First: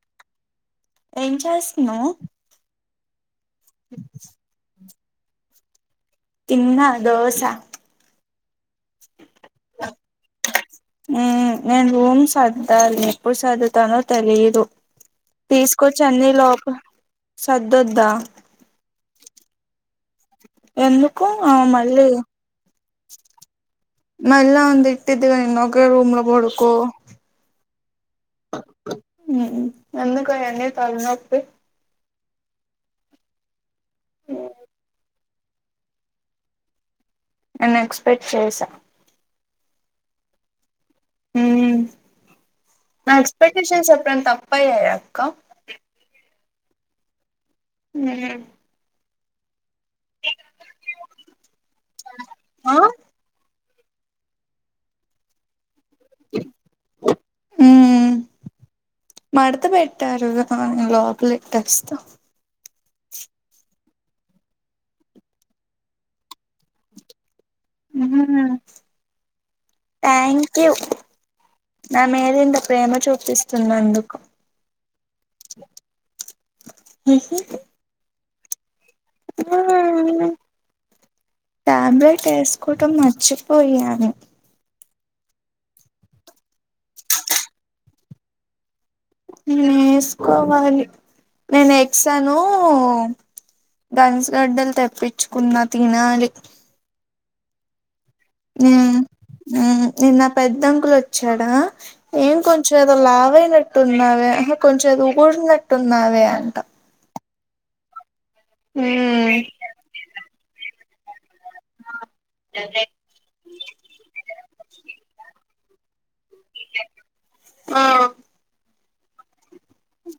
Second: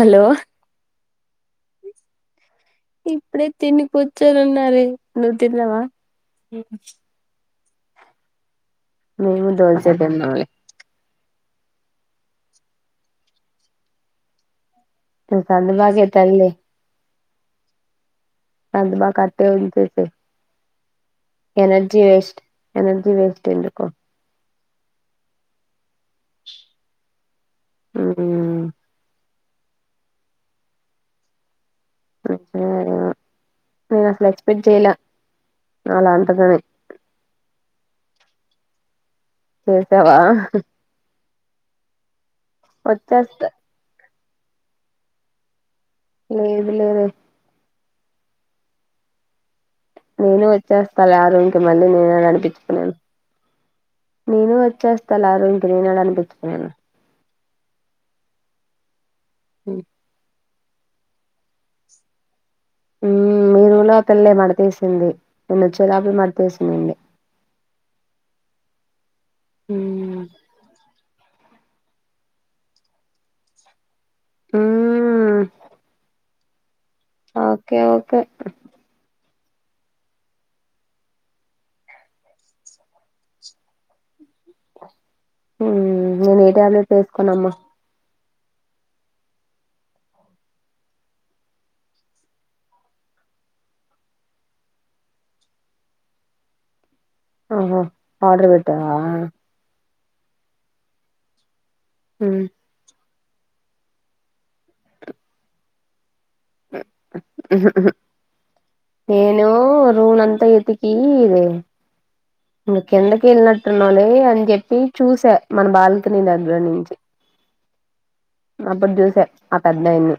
Hello ఏం చేస్తున్నావ్ ఇప్పుడే తిని కూర్చోనున్న రే నువ్వు తిన్నవా? తిన్నా దోస. మేము దోసే తిన్నాం లే మ్మ్ నేను రూమ్ సర్దాలి ఎప్పుడు సర్దుతానో తెలిదు నువ్వు కందిబాక తీసుకొచ్చి అన్నీ ఎత్తదిలే లోప సర్దొద్దా అండి మాక్ అట్టే ఎళ్లిపోతే ఎందుకు ఆ మళ్ళీ ఎనర్జీ వేస్ట్ ఎందుకు మళ్ళా తిట్టిదిగా నిన్ ఒకే రూమ్ లో పోడుకో మ్ మ్ ఎందుకు అయన్ని తలనొప్పి వచ్చినారా నేను అసలు ఎక్స్పెక్ట్ చేయల అలా అంటదని నేన్ ఎక్స్పెక్ట్ చేసా చేసావా? మ్ నా వచ్చేస్తా ఎక్స్పెక్టేషన్స్ ఎప్పుడన్న తప్పయ్యాయా అక్క లేదు లేవే మ్ నేను వచ్చేస్తాలే ఆ రూమ్ కి మళ్ళీ నేనెడ ఆ అనిపిచ్చుకునేది నేను వచ్చేస్తాలే ఆ రూమ్ కి నేనెడ అనిపిచ్చుకునేది మ్ మడత పెట్టారు రా దాన్ని లోపలే కసితో మ్ మీ రూమ్ లో పిల్లే మడతేసింది నేను వచ్చే లోపల మడతేసిన్నింది మ్ మ్మ్ థ్యాంక్ యూ నా మీద ఇంత ప్రేమ చూపిస్తున్నందు మ్ ఓకె ఓకె ఆ టాబ్లెట్ ఏసుకోవటం మర్చిపోయాను మ్ నేను ఏ ట్యాబ్లెట్ ఏసుకోనమ్మ మ్ ఏసుకోవాలి నేను ఎక్సాను గన్స్ గడ్డలు తెప్పించుకున్నా తినాలి ఆహా ఆర్డర్ పెట్టావా నిన్న ఆ పెద్ద అంకుల్ వచ్చాడా ఏం మ్మ్. కొంచెం ఏదోలా పోయినట్టున్నావే కొంచెం ఏదొ ఊడినట్టున్నావే అ హ్మ్ నేను రునన్ అంతా ఎతికి ఇద ఇంగ కిందకి వెళ్లినట్టున్నావులే అని చెప్పి చూసా మన బాల్కనీ దగ్గర నుంచి ఆ అప్పుడు చూస ఆ పెద్దయని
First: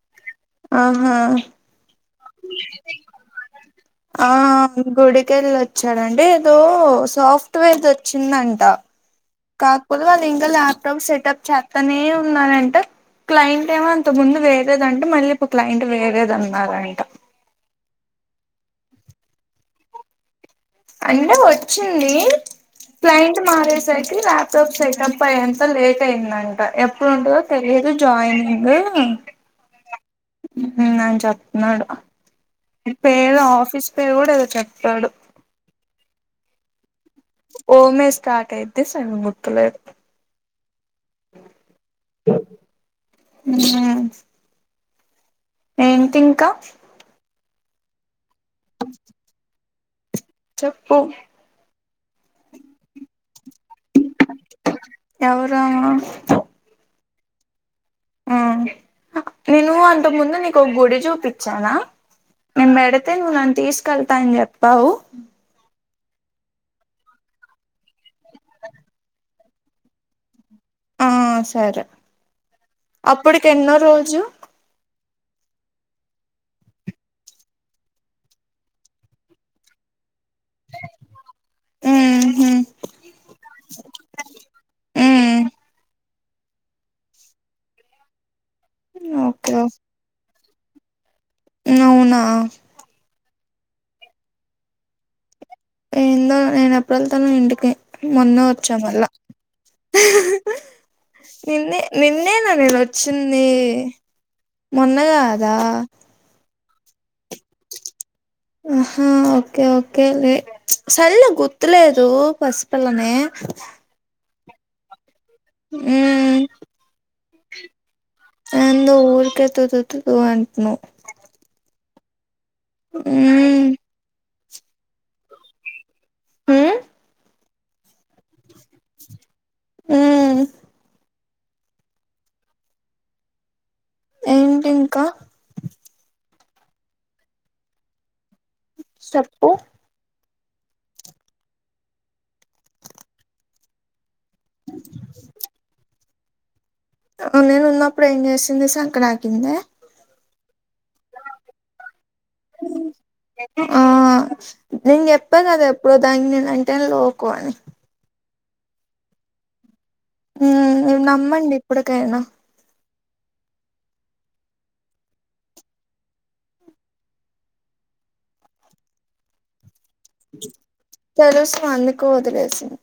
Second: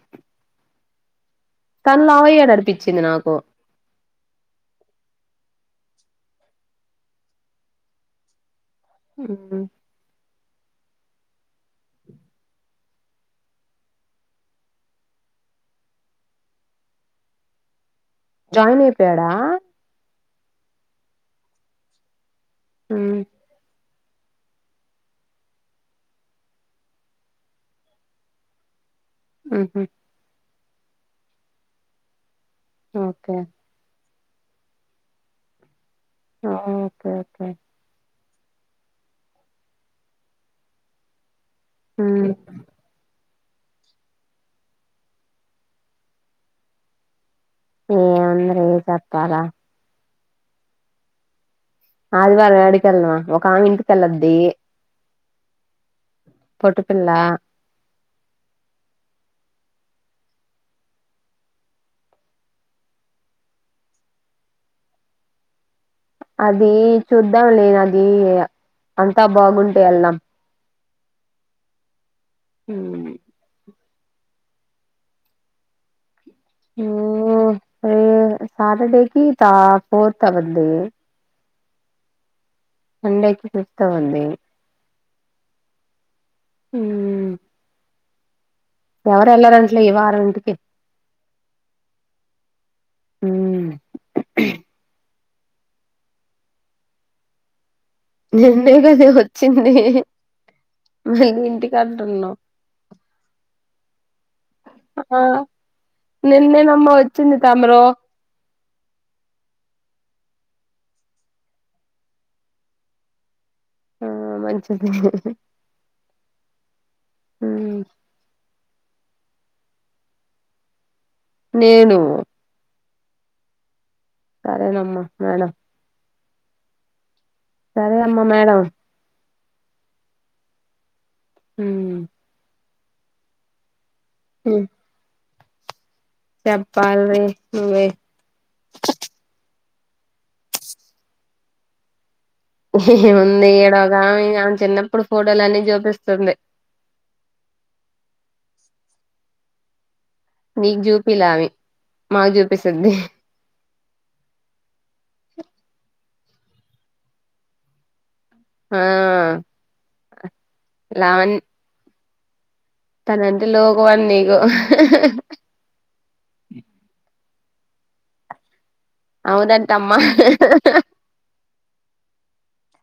ఆహా అనిపించింది నాకు ఆ గుడికెళ్లొచ్చా చ్చాడంటే ఏదో సాఫ్ట్వేర్ దివచ్చిందంట మ్మ్. కాకపోతే వాళ్ళ ఇం ఇంకా ల్యాప్టాప్ సెటప్ చేస్తనే ఉన్నారంట క్లయింట్ ఏమో అంతకు ముందు వేరేదంటె మళ్ళీ ఇప్పుడు క్లయింట్ వేరేదన్నారంట జాయిన్ అయిపోయాడా అంటే వచ్చింది మ్మ్. క్లయింట్ మారేసై కి ల్యాప్టాప్ సెటమ్ అయంత లేట్ అయిందంట ఎప్పుడు ఉంటదో తెలియదు జాయినింగ్ ఉహు అని చెప్న్నాడు ఓకే పేరు ఆఫీస్ పేరు కూడా ఏదో చెప్పాడు ఆ ఓమె స్టార్ట్ అయిది సగం గుర్తులేదు ఉ ఏంటి ఇంకా ఏముందిరే చెప్పాలా చెప్పు ఆదివారం యాడికి వెళ్దాం ఒక ఆమె ఇంటి తెలద్ది ఎవరు పొట్టి పిల్ల ఆ నేను అంతక ముందు నీకు ఒక గుడి చూపిచ్చానా నేను పెడితే నువ్వు నన్ను తీసుకెళ్తాని చెప్పావు అది చూద్దాం లేనది అంతా బాగుంటే వెళ్దాం ఆ సరే ఉమ్ అప్పుడికి ఎన్నో రోజు ఉ సటర్డేకి త ఫోర్త్ అవుద్ది ఉ హు పండక్కి ఫిఫ్త్ అవుద్ది ఉ ఊ ఎవరు ఓకే ఎల్లారంటలే ఈ వార ఇంటికి అవునా ఉ ఏందో నేను ఎప్పుడు వెళ్తానో ఇంటికి మొన్న వచ్చ నిన్నే మల్ల కదే వచ్చింది మళ్ళీ ఇంటికి నిన్నే అంటున్నావ్ నిన్నేనా నేను వచ్చింది మొన్న గాదా మ్మ వచ్చింది తమరు ఆహా ఓకే ఓకే లే సల్లే గుర్తులేదు పసి పిల్లనీ ఆ మంచిది ఉ ఉమ్ అ నువ్ ఊరికె తతుతు అంటునవ్ నేను ఊ సరే నమ్మ మేడం ఉ సరే అమ్మ మేడం ఉ ఉ ఏంటి ఇంక చెప్పాలీ నువ్వే చెప్పు ఏముంది ఈడోగామె ఆమె చిన్నప్పుడు ఫోటోలన్ని జూపిస్తుంది. నేను ఉన్నప్పుడు ఏం జేసింది సంకనాకిందా నీకు జూపిలే అవి మాకు జూపిస్తుంది. ఆ నేను జెప్పా గదా ఎప్పుడో దానికి నేను అంటేనే లోకువ అని ఆ ఉమ్ లావణ్య నమ్మండి ఇప్పుడికైనా తనంటే లోకువ అని నీకు అవునంటమ్మా కోదిలేసింది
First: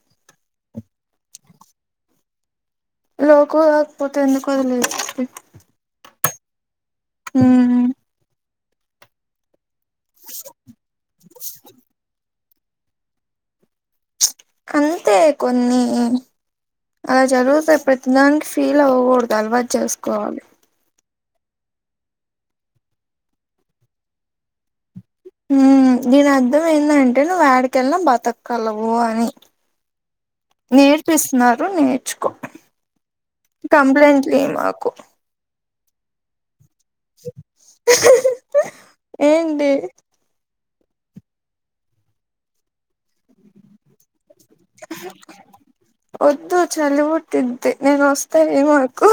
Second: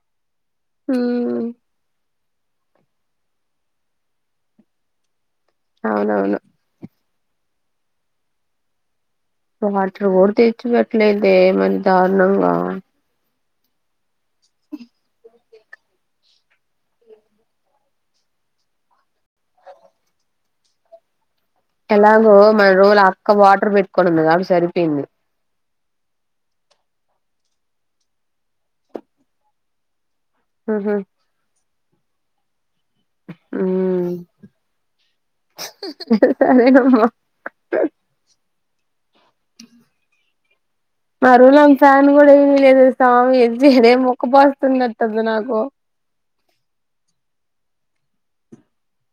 ఉమ్ లోకువ కాకపోతే ఎందుకు వదిలేస్తది అవునవును ఉమ్ వాటర్ గూడా తెచ్చి పెట్టలేదే మరి దారుణంగా అంతే కొన్ని అలా జరుగుతాయ్ ప్రతి దానికి ఫీల్ అవ్వగూడదు అలవాటు చేసుకోవాలి. ఎలాగో మన రోల్ అక్క వాటర్ పెట్టుకొని ఉంది కాబట్టి సరిపోయింది ఉమ్ దీని అర్థం ఏందంటే నువ్వు యేడికెళ్ళిన బతకగలవు అని హుహు. నేర్పిస్తున్నారు నేర్చుకో కంప్లైంట్లు ఇయ్యమాకు సరైనవ్ ఏంటి మా రూముల ఫ్యాను కూడా ఏయనీయలేదు సామి ఏందిదీ ఉక్కపోస్తున్నట్టు ఉంది నాకు వద్దు చలి పుట్టిద్ది నేను వస్తా ఏమనకు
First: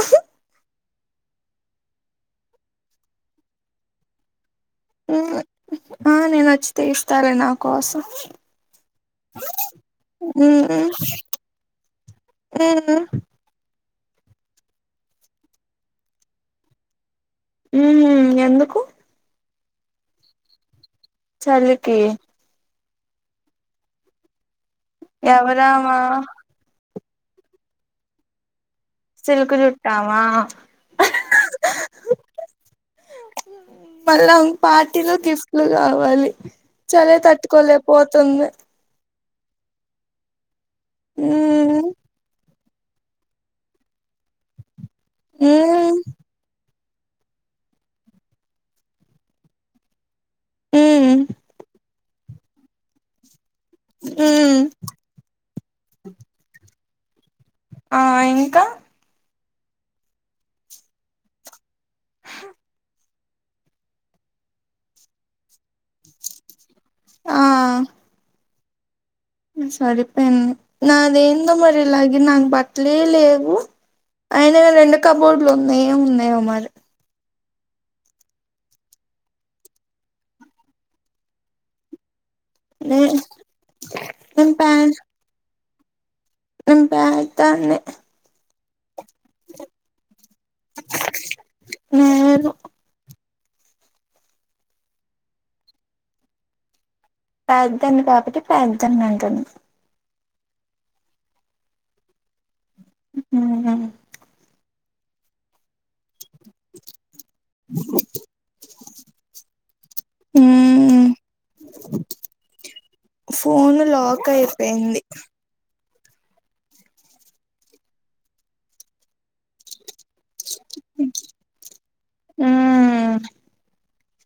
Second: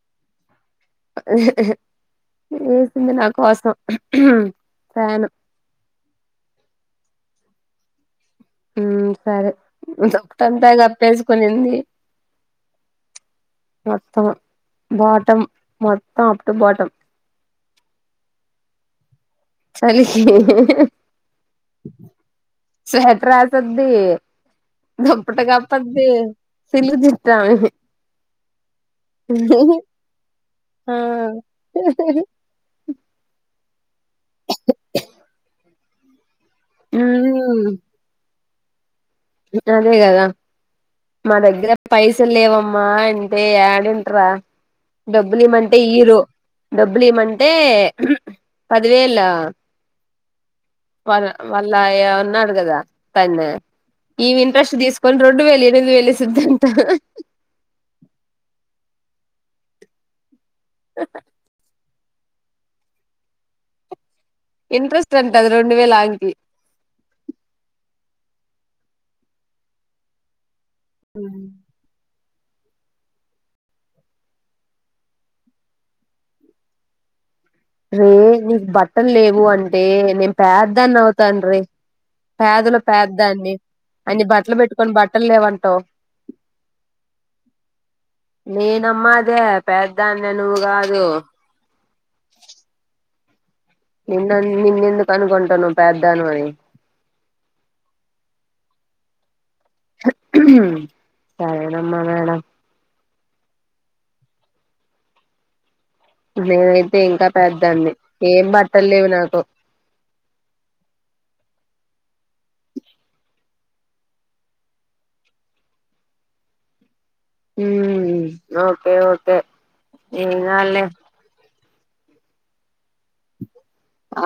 లేసింది నా కోసం ఫ్యాను ఉమ్ ఆ నేను వచ్చి తీస్తాలే నా కోసం ఉమ్ సరే దుప్పటంతా గప్పేసుకునింది ఆ మొత్తం బాటం మొత్తం అప్టు బాటం ఉమ్ ఎందుకు చలికి చలికి స్వెటర్ యేసిద్ది దుప్పటి ఎవరామా కప్పిద్ది సిల్లుది సిల్క్ జుట్టామా [inaudible] ఆ మళ్ళా పార్టీలు గిఫ్టులు గావాలి చలి తట్టుకోలేపోతుంది గిట్టనే గదా మా దగ్గర మ్మ్ పైసలు లేవమ్మా మా అంటే ఏడుంటరా డబ్బులు ఇయ్యమంటే మ్మ్ ఇయ్యరు డబ్బులు ఇయ్యమంటే పదివేలా మ్మ్ వాళ్ళ వాళ్ళ ఉన్నాడు గదా తనే ఈమె మ్మ్ ఇంట్రెస్ట్ దీసుకొని రెండు వేలు ఎనిమిది వేలు ఇస్తదంటా ఆ ఇంకా [inaudible] ఇంట్రెస్ట్ అంటది రెండు వేల ఆంగికి ఆ సరిపోయింది నాది ఏందో మరి ఇలాగే నాకు బట్టలే లేవు అయిన రెండు కబోర్డులు ఉన్నాయో ఉన్నాయో మరి రే నీకు బట్టలు లేవు అంటే నేను పేద్దన్ని అవుతాను రే పేదలో నే పేద దాన్ని అన్ని నేను బట్టలు పే పెట్టుకొని బట్టలు లేవంటావు నేను పేదనే నేనమ్మా అదే పెద్దాన్ని నువ్వు కాదు నేను నిన్న నిన్నె ఎందుకు అనుకుంటాను పెదను అని పేద్దాన్ని కాబట్టి పేద్దధన్ అంటుంది సరేనమ్మా మేడం ఉ నేనైతే ఇంకా పేద దాన్ని ఏం బట్టలు లేవు నాకు ఉ ఫోన్ లాక్ అయిపోయింది ఉ ఓకే ఓకే ఏం కాదులే ఆ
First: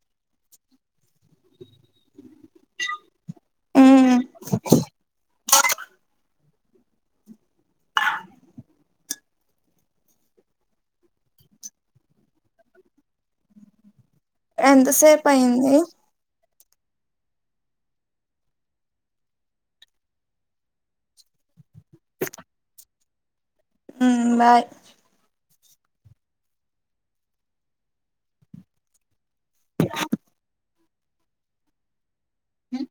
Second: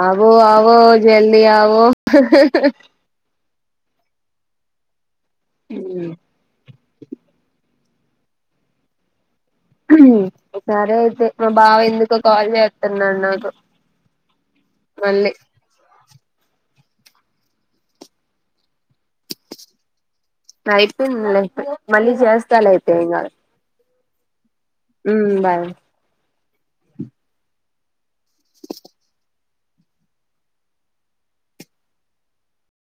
ఆగో ఆగో జల్ది ఆగో ఆ అ సరే అయితే మా బావ ఎందుకో కాల్ చేస్తున్నాడు నాకు ఎంతసేపు మళ్ళీ అయింది అయిపోయింది పో మళ్ళీ చేస్తాలే ఇంకా ఉమ్ బాయ్ ఉ బాయ్